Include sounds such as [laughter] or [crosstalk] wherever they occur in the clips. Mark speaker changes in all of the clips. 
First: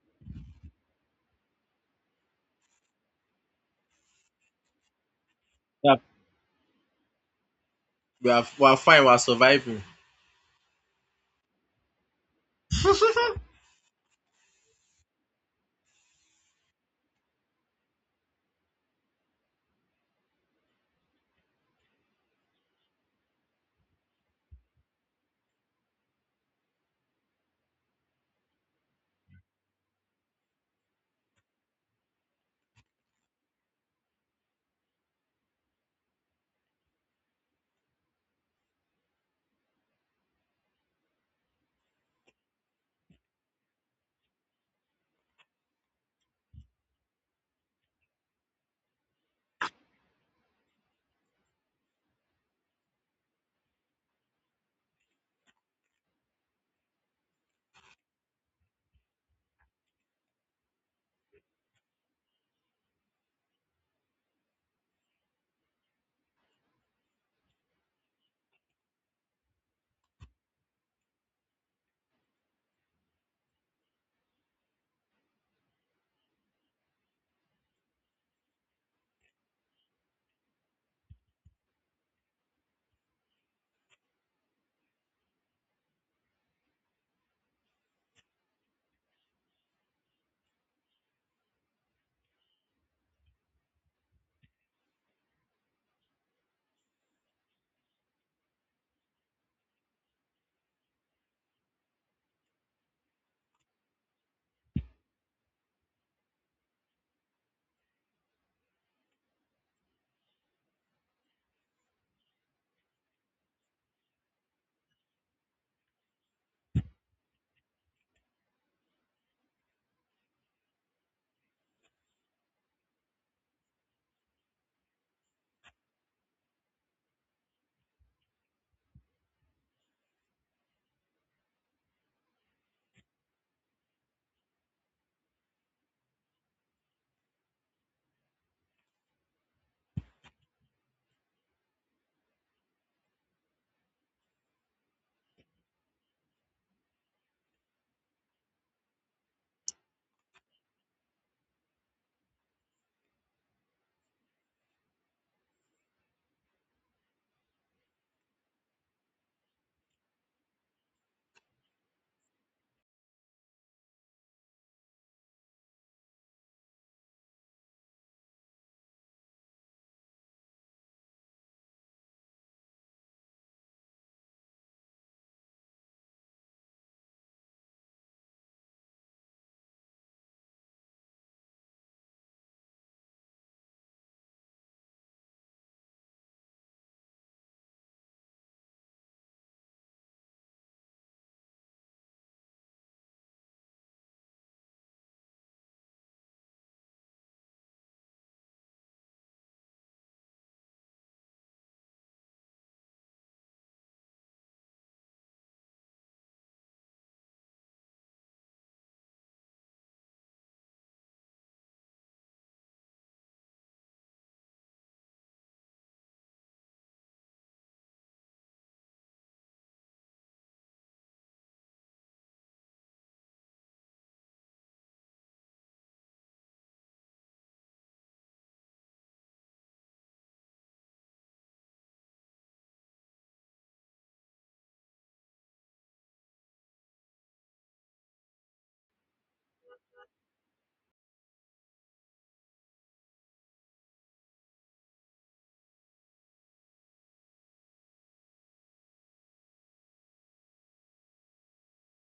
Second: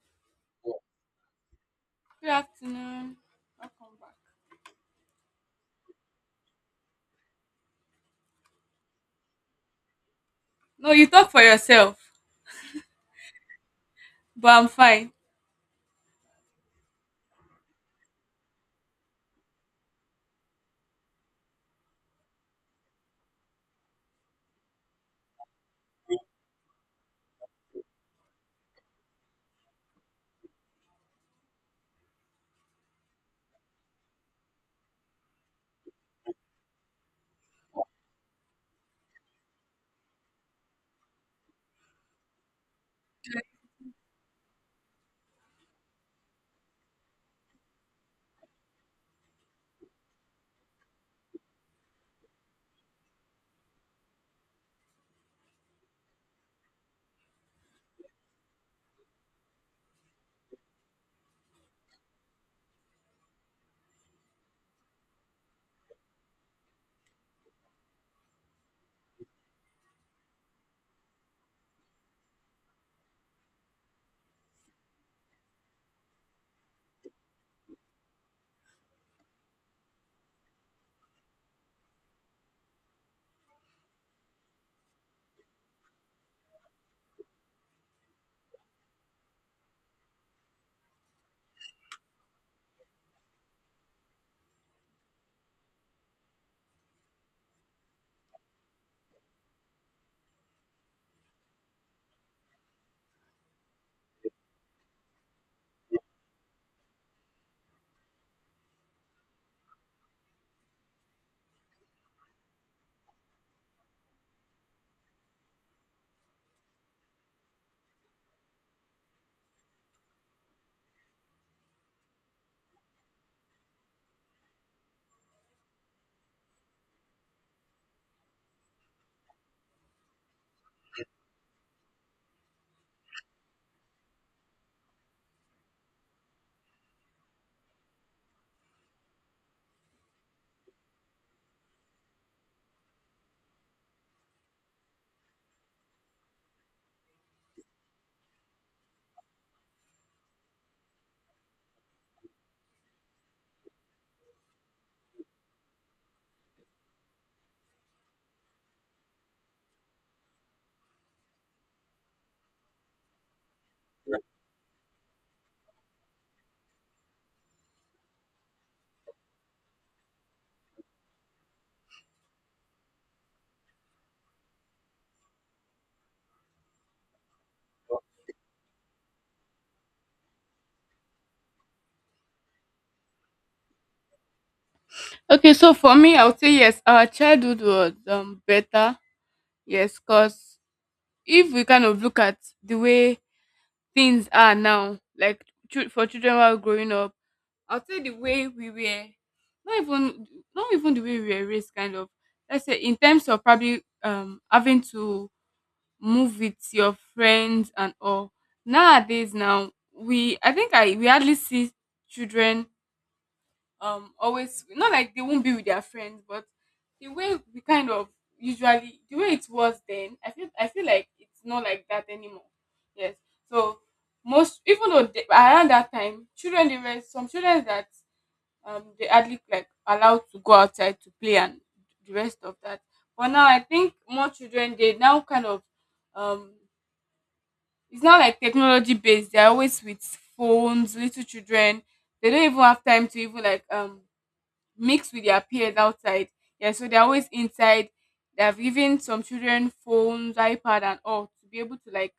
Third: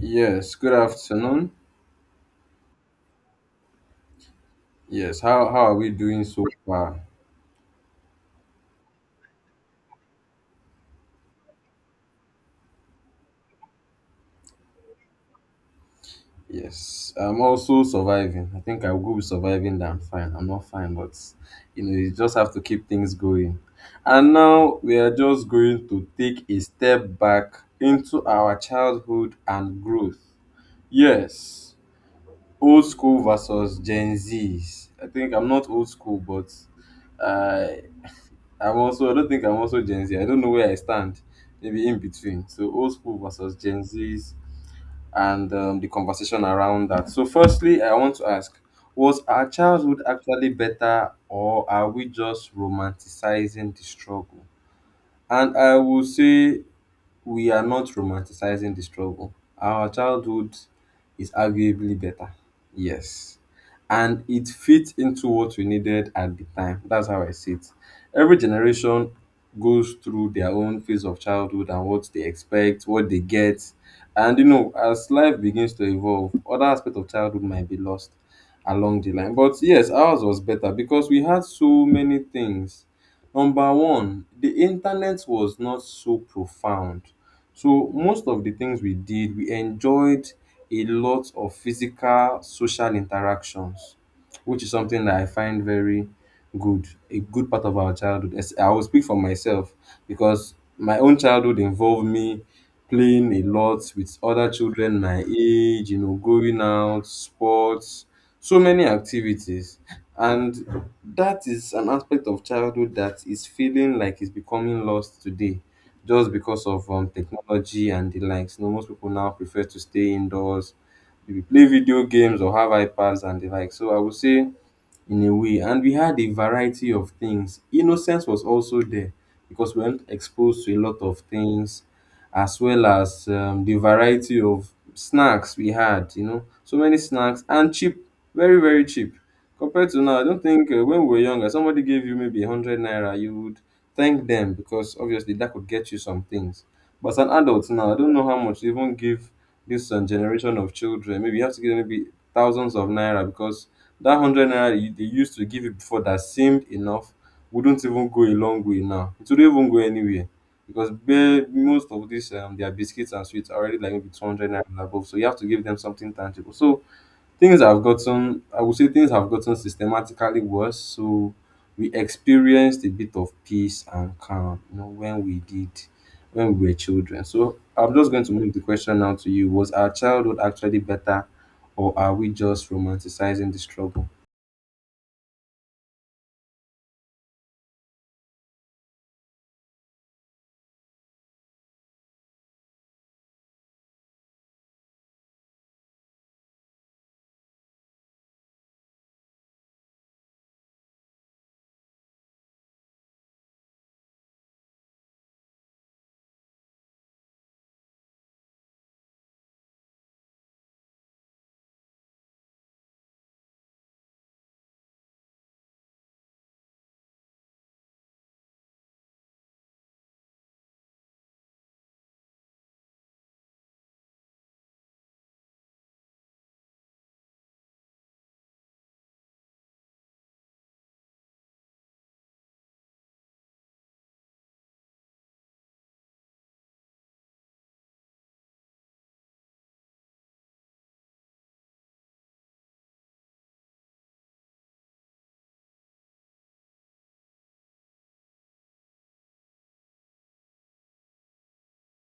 Speaker 1: Yes, good afternoon.
Speaker 2: Good afternoon.
Speaker 1: Yes, how are we
Speaker 3: Yeah,
Speaker 1: doing so far?
Speaker 3: we are fine. We are surviving.
Speaker 2: No, you talk for yourself,
Speaker 3: [laughs]
Speaker 2: but I'm fine.
Speaker 1: Yes, I'm also surviving. I think I will be with surviving than fine. I'm not fine, but you know, you just have to keep things going. And now we are just going to take a step back into our childhood and growth. Yes, old school versus Gen Zs. I think I'm not old school, but. uh, I'm also I don't think I'm also Gen Z. I don't know where I stand. Maybe in between. So old school versus Gen Zs and the conversation around that. So firstly, I want to ask: Was our childhood actually better, or are we just romanticizing the struggle? And I will say we are not romanticizing the struggle. Our childhood is arguably better. Yes. And it fits into what we needed at the time. That's how I see it. Every generation goes through their own phase of childhood and what they expect, what they get. And you know, as life begins to evolve, other aspects of childhood might be lost along the line. But yes, ours was better because we had so many things. Number one, the internet was not so profound, so most of the things we did, we enjoyed a lot of physical social interactions, which is something that I find very good, a good part of our childhood. I will speak for myself because my own childhood involved me playing a lot with other children my age, you know, going out, sports, so many activities. And that is an aspect of childhood that is feeling like it's becoming lost today just because of technology and the likes. You know, most people now prefer to stay indoors, maybe play video games or have iPads and the like. So I would say in a way, and we had a variety of things. Innocence was also there because we weren't exposed to a lot of things, as well as the variety of snacks we had, you know, so many snacks and cheap, very, very cheap. Compared to now, I don't think when we were younger, somebody gave you maybe 100 naira, you would thank them because obviously that could get you some things. But as an adult now, I don't know how much they even give this generation of children. Maybe you have to give them maybe thousands of naira because that hundred naira they used to give you before that seemed enough wouldn't even go a long way now. It wouldn't even go anywhere because most of these their biscuits and sweets are already like maybe 200 naira and above. So you have to give them something tangible. So things have gotten, I would say things have gotten systematically worse. So we experienced a bit of peace and calm, you know, when we were children. So I'm just going to move the question now to you: Was our childhood actually better, or are we just romanticizing the struggle?
Speaker 2: Okay, so for me, I would say yes, our childhood was better. Yes, because if we kind of look at the way things are now, like for children while growing up, I would say the way we were, not even not even the way we were raised, kind of. Let's say in terms of probably having to move with your friends and all. Nowadays, now we I think I we hardly see children, always, not like they won't be with their friends, but the way we kind of usually, the way it was then, I feel like it's not like that anymore. Yes. So most, even though they, around that time, children, they were some children that they hardly like allowed to go outside to play and the rest of that. But now I think more children they now kind of um it's not like technology based. They're always with phones, little children. They don't even have time to even like mix with their peers outside. Yeah, so they're always inside. They have given some children phones, iPad, and all to be able to like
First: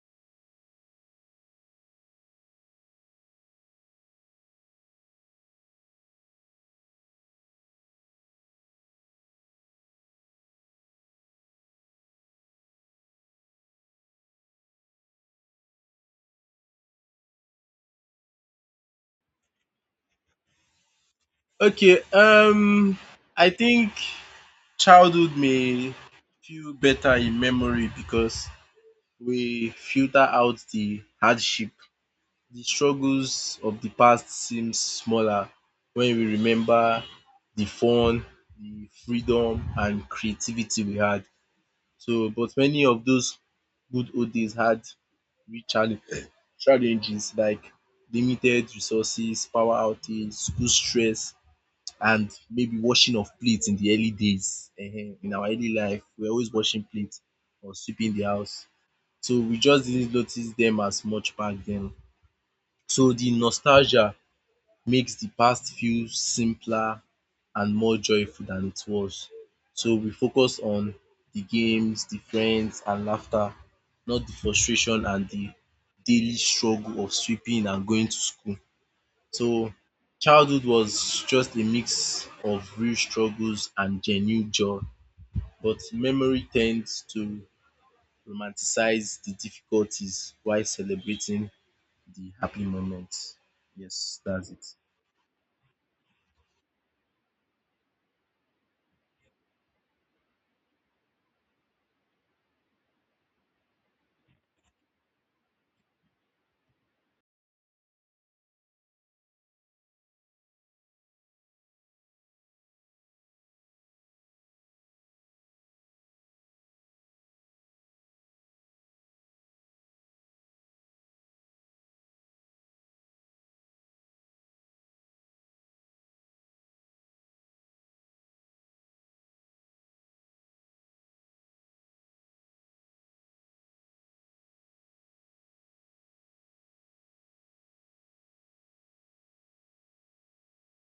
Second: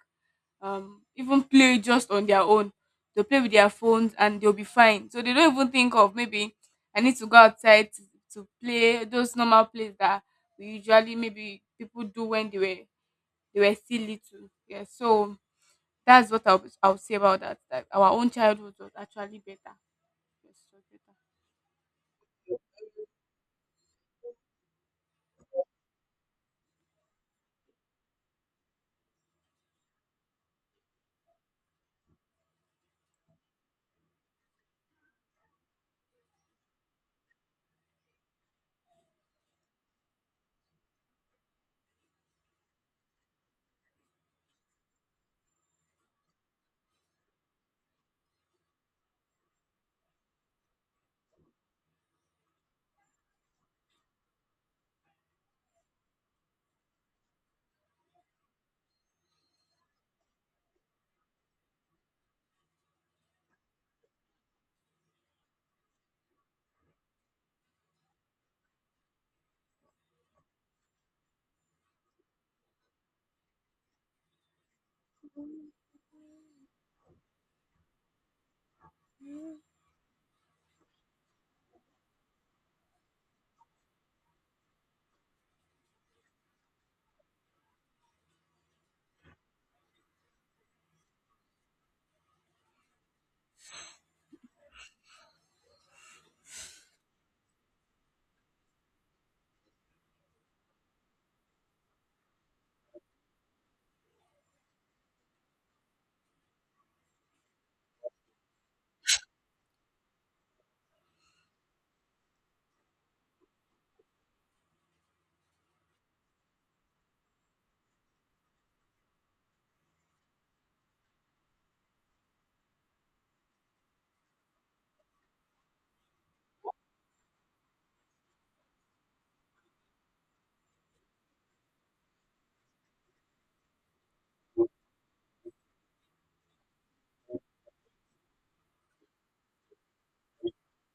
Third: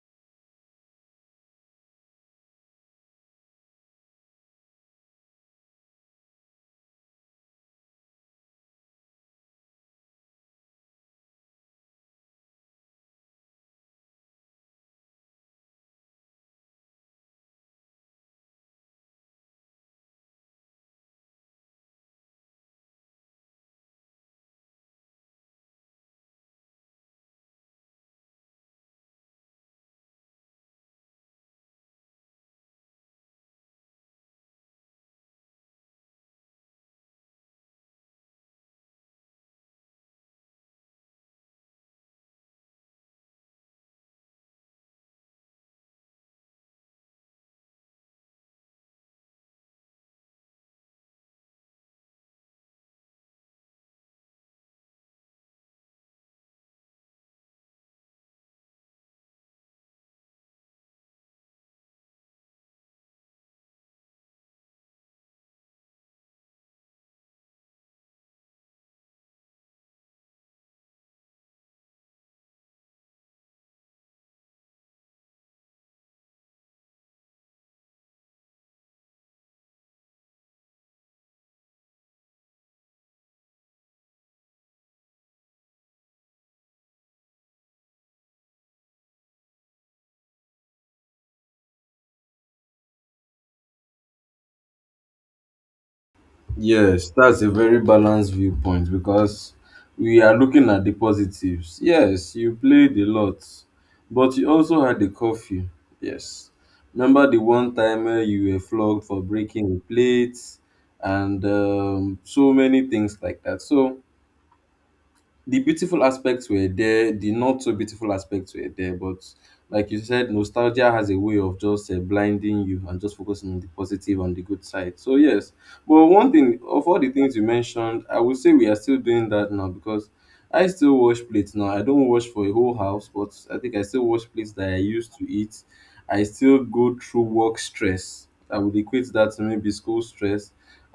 Speaker 2: even play just on their own. They'll play with their phones and they'll be fine. So they don't even think of maybe I need to go outside to play those normal plays that we usually maybe people do when they were still little. Yeah, so that's what I'll say about that. That our own childhood was actually better. Yes, was so
Speaker 3: Okay. I think childhood may feel better in memory because we filter out the hardship. The struggles of the past seem smaller when we remember the fun, the freedom, and creativity we had. So, but many of those good old days had real challenge [clears throat] challenges like limited resources, power outage, school stress and maybe washing of plates in the early days. Ehen, in our early life, we are always washing plates or sweeping the house. So we just didn't notice them as much back then. So the nostalgia makes the past feel simpler and more joyful than it was. So we focus on the games, the friends and laughter, not the frustration and the daily struggle of sweeping and going to school. So childhood was just a mix of real struggles and genuine joy, but memory tends to romanticize the difficulties while celebrating the happy moments. Yes, that's it.
Speaker 1: Yes, that's a very balanced viewpoint because we are looking at the positives. Yes, you played a lot, but you also had the curfew. Yes. Remember the one time you were flogged for breaking a plate and so many things like that. So the beautiful aspects were there, the not so beautiful aspects were there, but like you said, nostalgia has a way of just blinding you and just focusing on the positive and the good side. So yes, but one thing of all the things you mentioned, I would say we are still doing that now, because I still wash plates now. I don't wash for a whole house, but I think I still wash plates that I used to eat. I still go through work stress. I would equate that to maybe school stress,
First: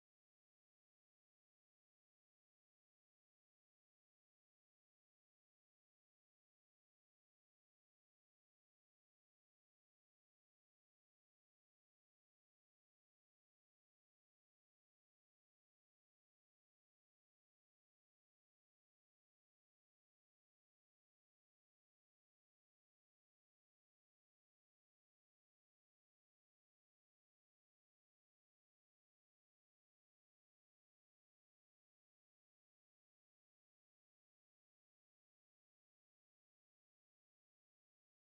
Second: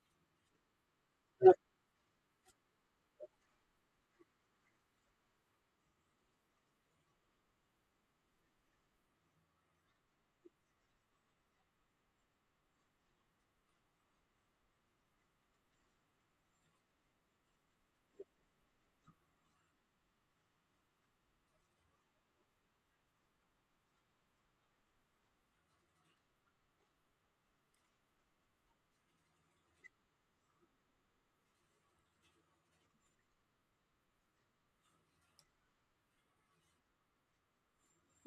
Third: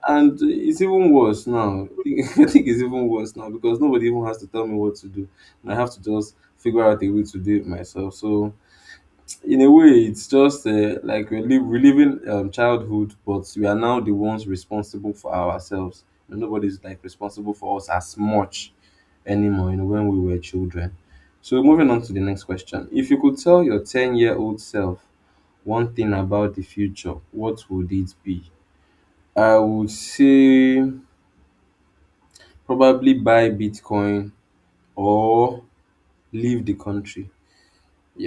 Speaker 1: and it's even worse now. [laughs] I think it's even worse now because nobody even has to tell me what to do. And I have to just figure out a way to do it myself. So, in a way, it's just like reliving childhood, but we are now the ones responsible for ourselves. And nobody's like responsible for us as much anymore, you know, when we were children. So, moving on to the next question. If you could tell your 10-year-old self one thing about the future, what would it be? I would say probably buy Bitcoin or leave the country.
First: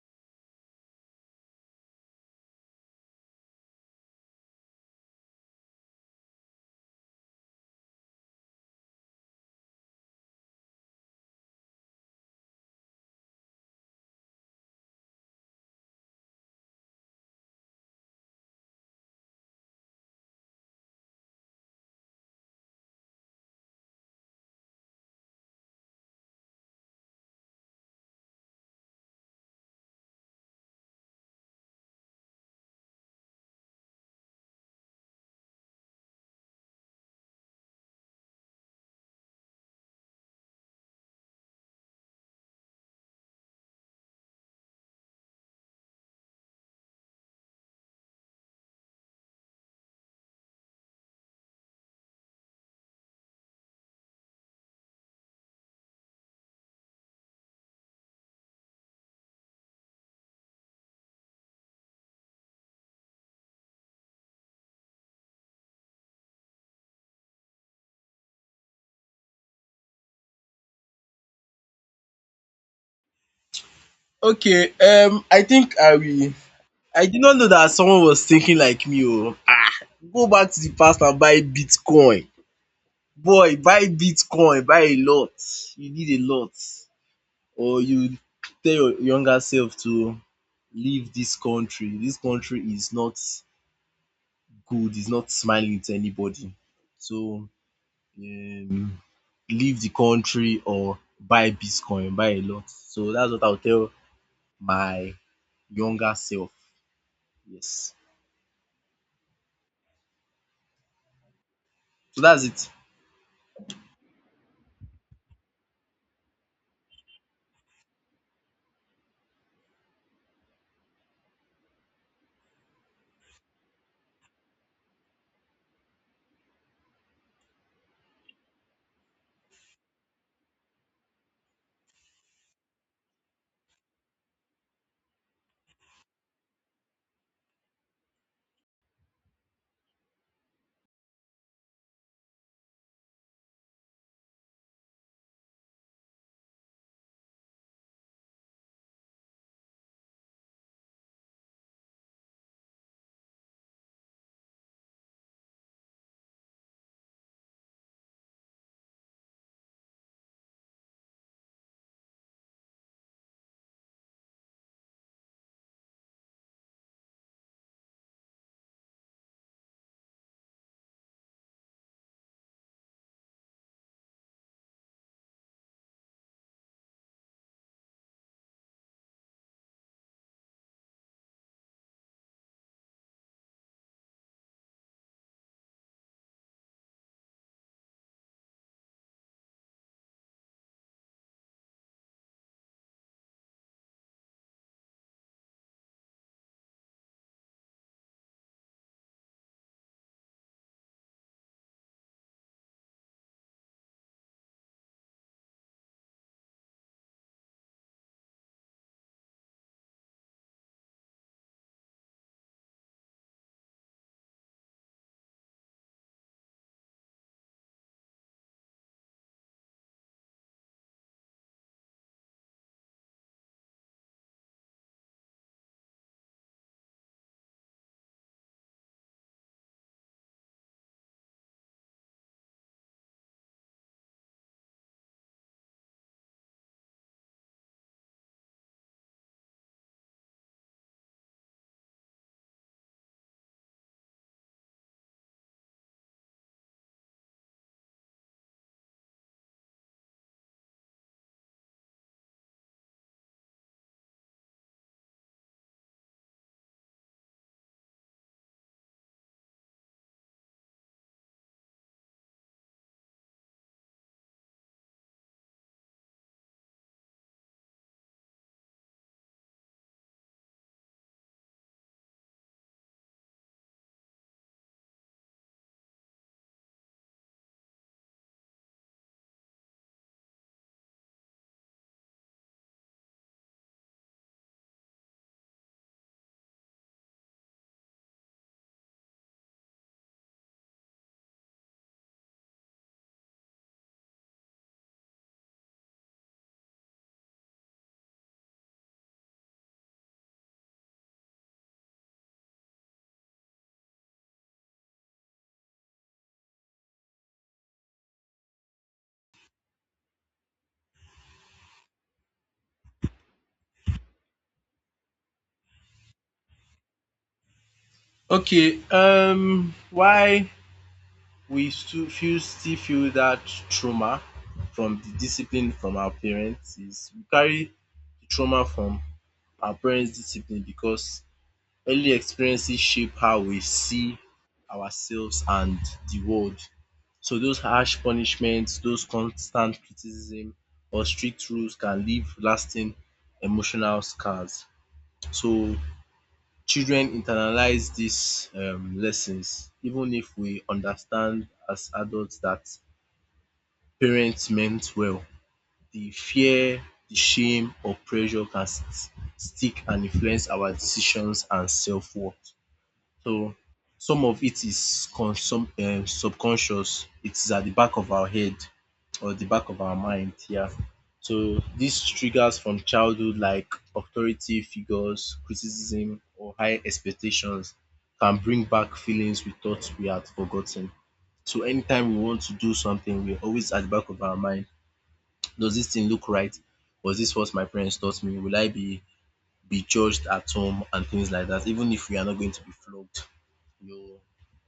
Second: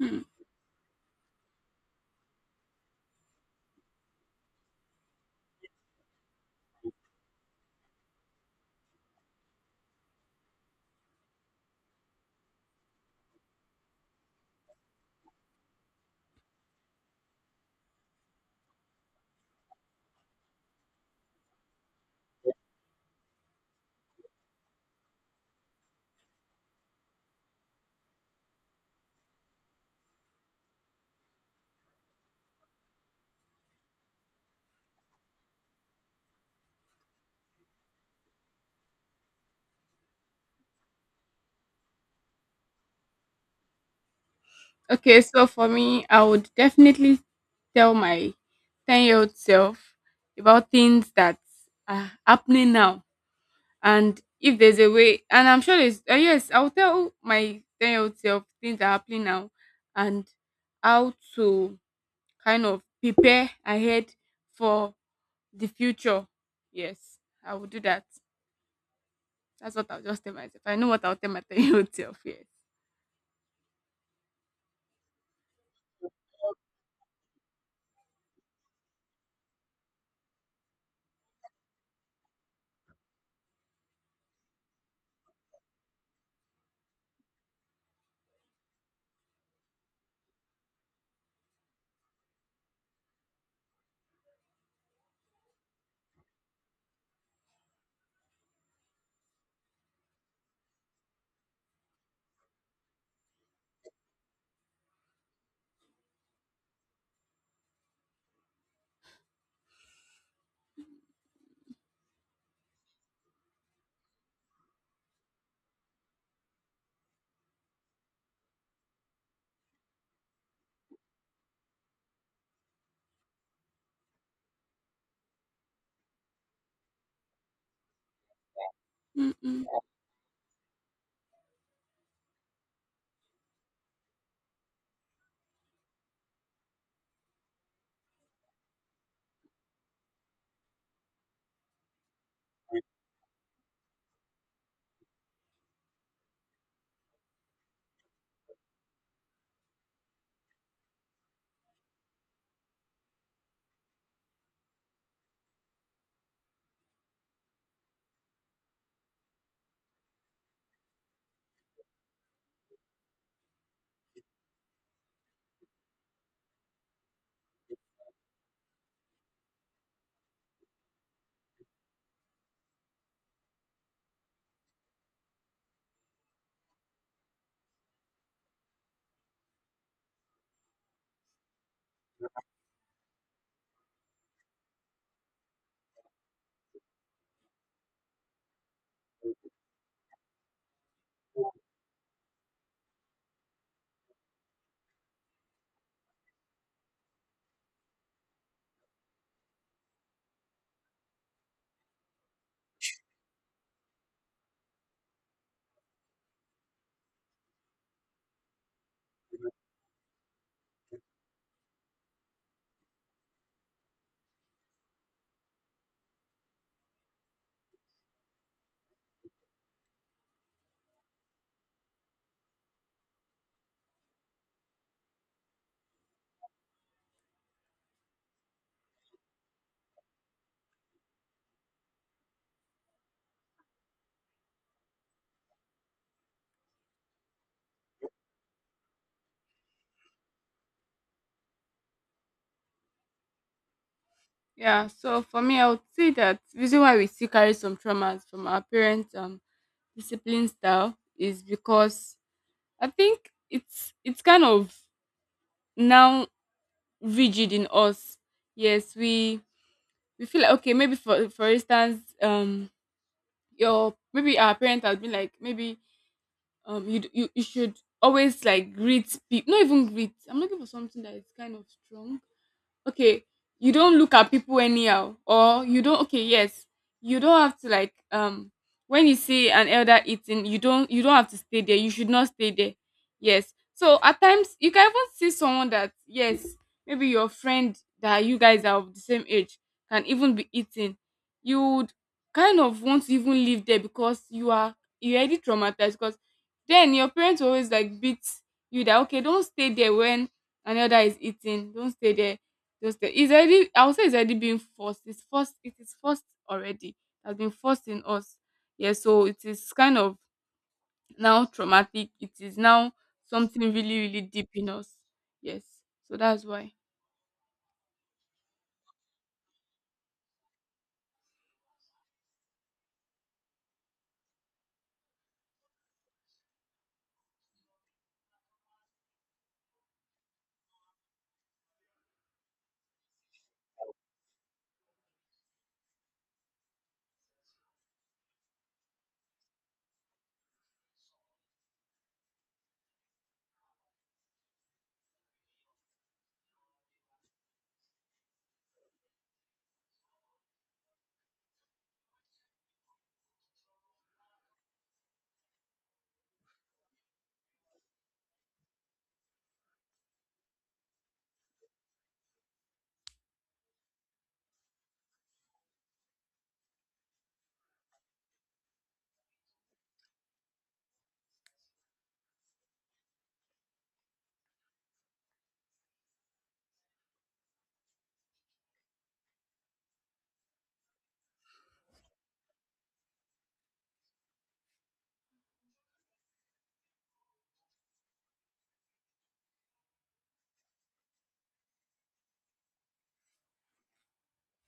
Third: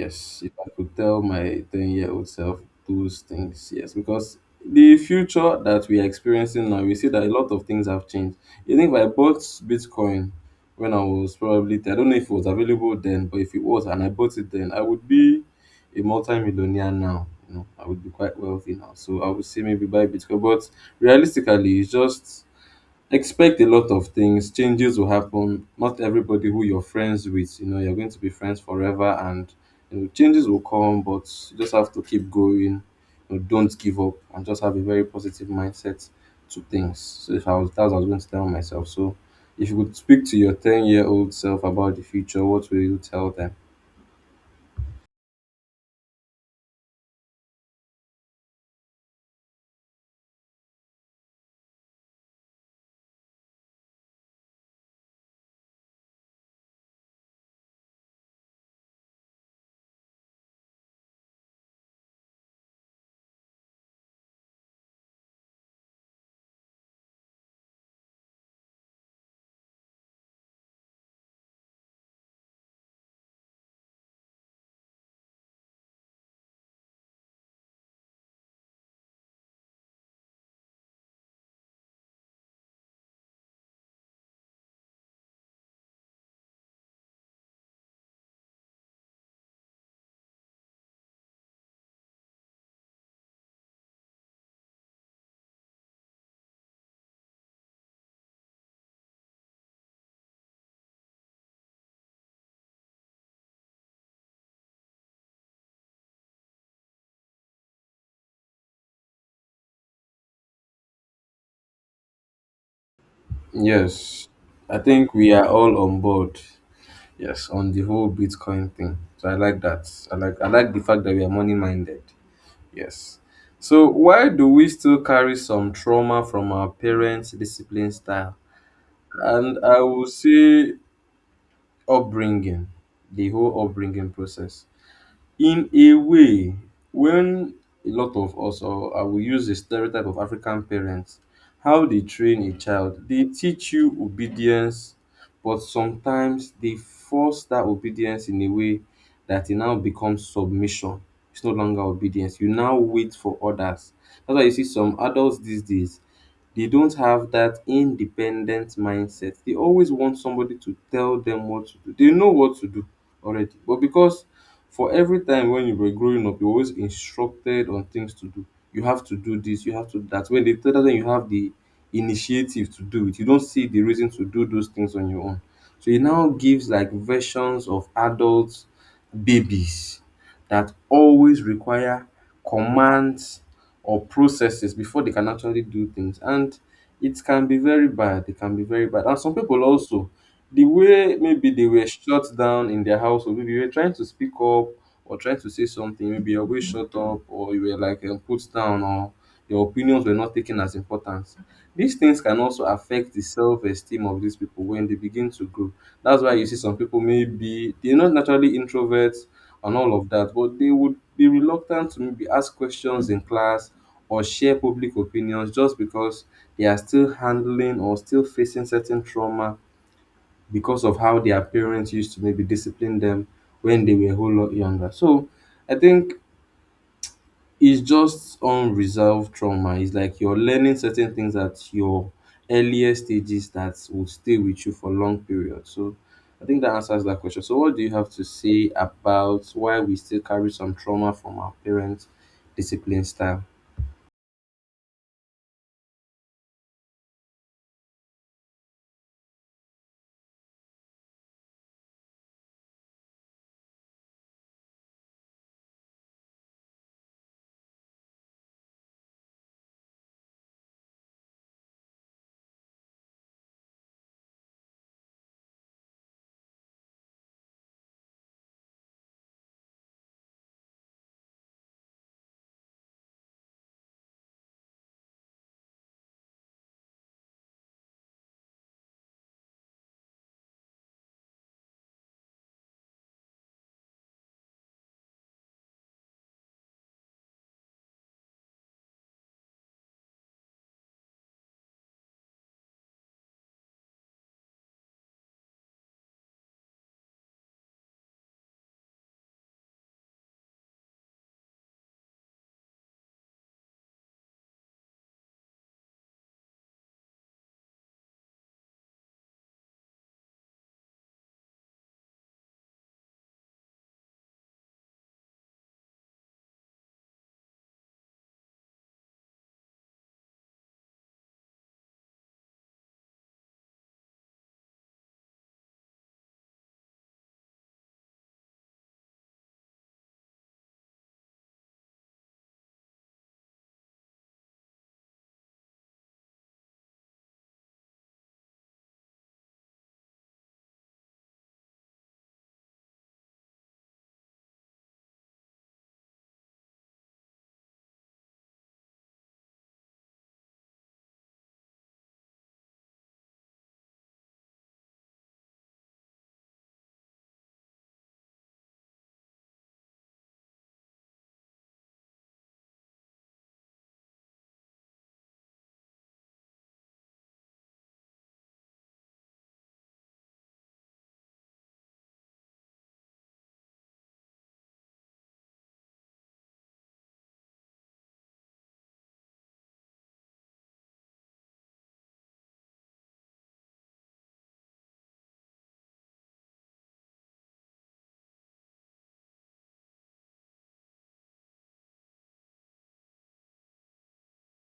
Speaker 2: better.
Speaker 1: if I could tell my 10-year-old self those things, yes, because the future that we are experiencing now, we see that a lot of things have changed. You think if I bought Bitcoin when I was probably, I don't know if it was available then, but if it was and I bought it then, I would be a multi-millionaire now. You know, I would be quite wealthy now. So I would say maybe buy Bitcoin, but realistically, it's just expect a lot of things. Changes will happen. Not everybody who you're friends with, you know, you're going to be friends forever, and you know, changes will come. But you just have to keep going. You know, don't give up, and just have a very positive mindset to things. So if I was, that's what I was going to tell myself. So if you could speak to your ten-year-old self about the future, what will you tell them?
Speaker 2: Okay, so for me, I would definitely tell my 10-year-old self about things that are happening now. And if there's a way, and I'm sure there's, yes, I'll tell my 10-year-old self things that are happening now and how to kind of prepare ahead for the future. Yes, I will do that. That's what I'll just tell myself. I know what I'll tell my [laughs] 10-year-old self. Yeah.
Speaker 3: Okay, I think I did not know that someone was thinking like me oh. Ah! Go back to the past and buy Bitcoin. Boy, buy Bitcoin, buy a lot. You need a lot or you tell your younger self to leave this country. This country is not good. It's not smiling to anybody. So, um leave the country or buy Bitcoin, buy a lot. So, that's what I will tell my younger self. Yes. So, that's it.
Speaker 1: Yes, I think we are all on board. Yes, on the whole Bitcoin thing. So I like that. I like the fact that we are money minded. Yes. So why do we still carry some trauma from our parents' discipline style? And
Speaker 2: Mm.
Speaker 1: I will say upbringing, the whole upbringing process. In a way, when a lot of us, or I will use the stereotype of African parents, how they train a child, they teach you obedience, but sometimes they force that obedience in a way that it now becomes submission. It's no longer obedience. You now wait for others. That's why you see some adults these days they don't have that independent mindset. They always want somebody to tell them what to do. They know what to do already. But because for every time when you were growing up, you were always instructed on things to do. You have to do this, you have to do that. When they tell that, you have the initiative to do it. You don't see the reason to do those things on your own. So it now gives like versions of adults, babies that always require commands or processes before they can actually do things. And it can be very bad. It can be very bad. And some people also, the way maybe they were shut down in their house, or maybe you were trying to speak up or trying to say something, maybe you were shut up or you were like put down, or your opinions were not taken as important. These things can also affect the self-esteem of these people when they begin to grow. That's why you see some people maybe they're not naturally introverts and all of that, but they would be reluctant to maybe ask questions in class or share public opinions just because they are still handling or still facing certain trauma because of how their parents used to maybe discipline them when they were a whole lot younger. So I think it's just unresolved trauma. It's like you're learning certain things at your earlier stages that will stay with you for long periods. So I think that answers that question. So what do you have to say about why we still carry some trauma from our parents' discipline style?
Speaker 2: Yeah, so for me, I would say that reason why we still carry some traumas from our parents' discipline style is because I think it's kind of now rigid in us. Yes, we feel like, okay, maybe for instance, your, maybe our parents has been like, maybe, you should always like greet people, not even greet, I'm looking for something that is kind of strong. Okay, you don't look at people anyhow, or you don't, okay, yes, you don't have to like, when you see an elder eating, you don't have to stay there, you should not stay there. Yes, so at times you can even see someone that, yes, maybe your friend that you guys are of the same age can even be eating, you would kind of want to even live there, because you already traumatized, because then your parents will always like beat you that, okay, don't stay there when another is eating, don't stay there. Just the It's already, I would say it's already being forced. It is forced already. It has been forced in us. Yeah, so it is kind of now traumatic. It is now something really, really deep in us. Yes. So that's why.
Speaker 3: Okay, why we still feel that trauma from the discipline from our parents is we carry the trauma from our parents' discipline because early experiences shape how we see ourselves and the world. So those harsh punishments, those constant criticism or strict rules can leave lasting emotional scars. So children internalize these lessons even if we understand as adults that parents meant well. The fear, the shame or pressure can stick and influence our decisions and self-worth. So some of it is consum subconscious. It is at the back of our head or the back of our mind, yeah. So these triggers from childhood like authority figures, criticism or high expectations can bring back feelings we thought we had forgotten. So anytime we want to do something, we're always at the back of our mind. Does this thing look right? Was this what my parents taught me? Will I be judged at home and things like that, even if we are not going to be flogged. You know,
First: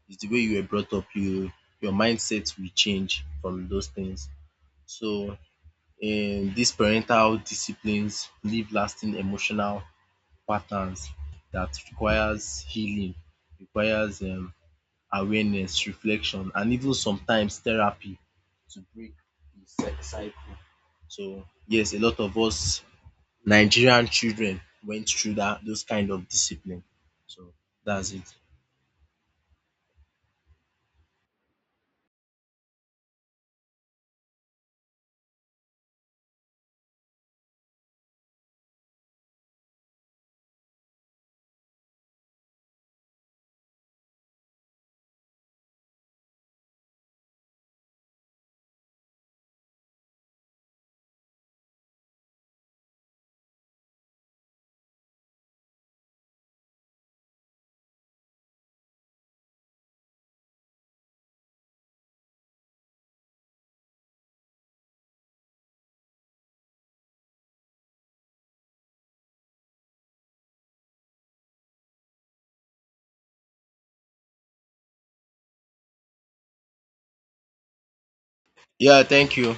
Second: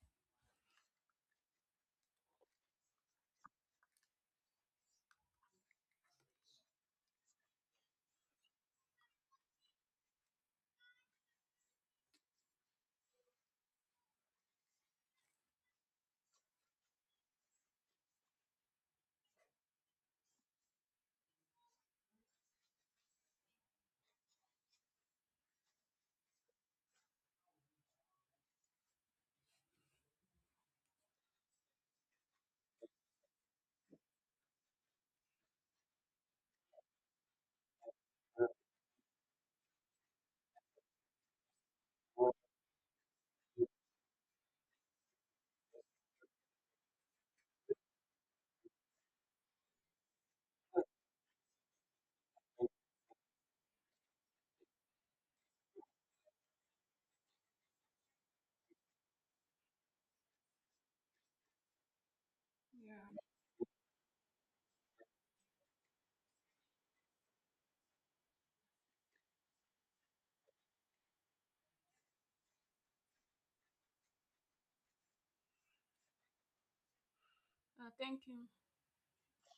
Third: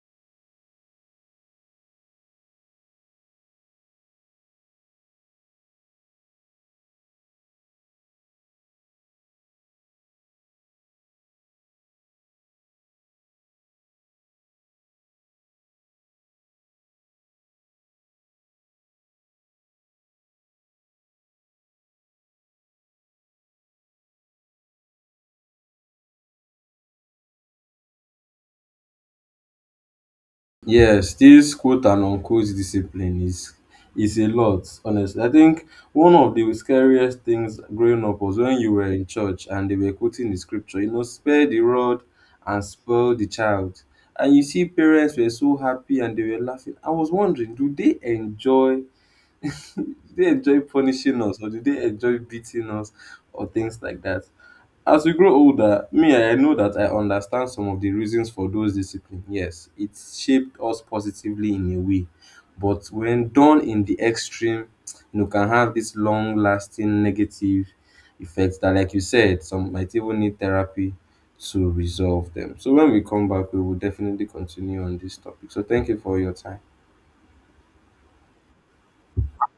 Speaker 3: it's the way you were brought up, your mindset will change from those things. So these parental disciplines leave lasting emotional patterns that requires healing, requires awareness, reflection and even sometimes therapy to break the cycle. So yes, a lot of us Nigerian children went through that those kind of discipline. So that's it.
Speaker 1: Yes, this quote and unquote discipline is a lot, honestly. I think one of the scariest things growing up was when you were in church and they were quoting the scripture, you know, spare the rod and spoil the child. And you see parents were so happy and they were laughing. I was wondering, do they enjoy, do they enjoy punishing us, or do they enjoy beating us, or things like that? As we grow older, me, I know that I understand some of the reasons for those discipline. Yes, it shaped us positively in a way, but when done in the extreme, you know, can have this long lasting negative effects that, like you said, some might even need therapy to resolve them. So when we come back, we will definitely continue on this topic. So thank you for your time.
Speaker 2: Ah, thank you.
Speaker 3: Yeah, thank you.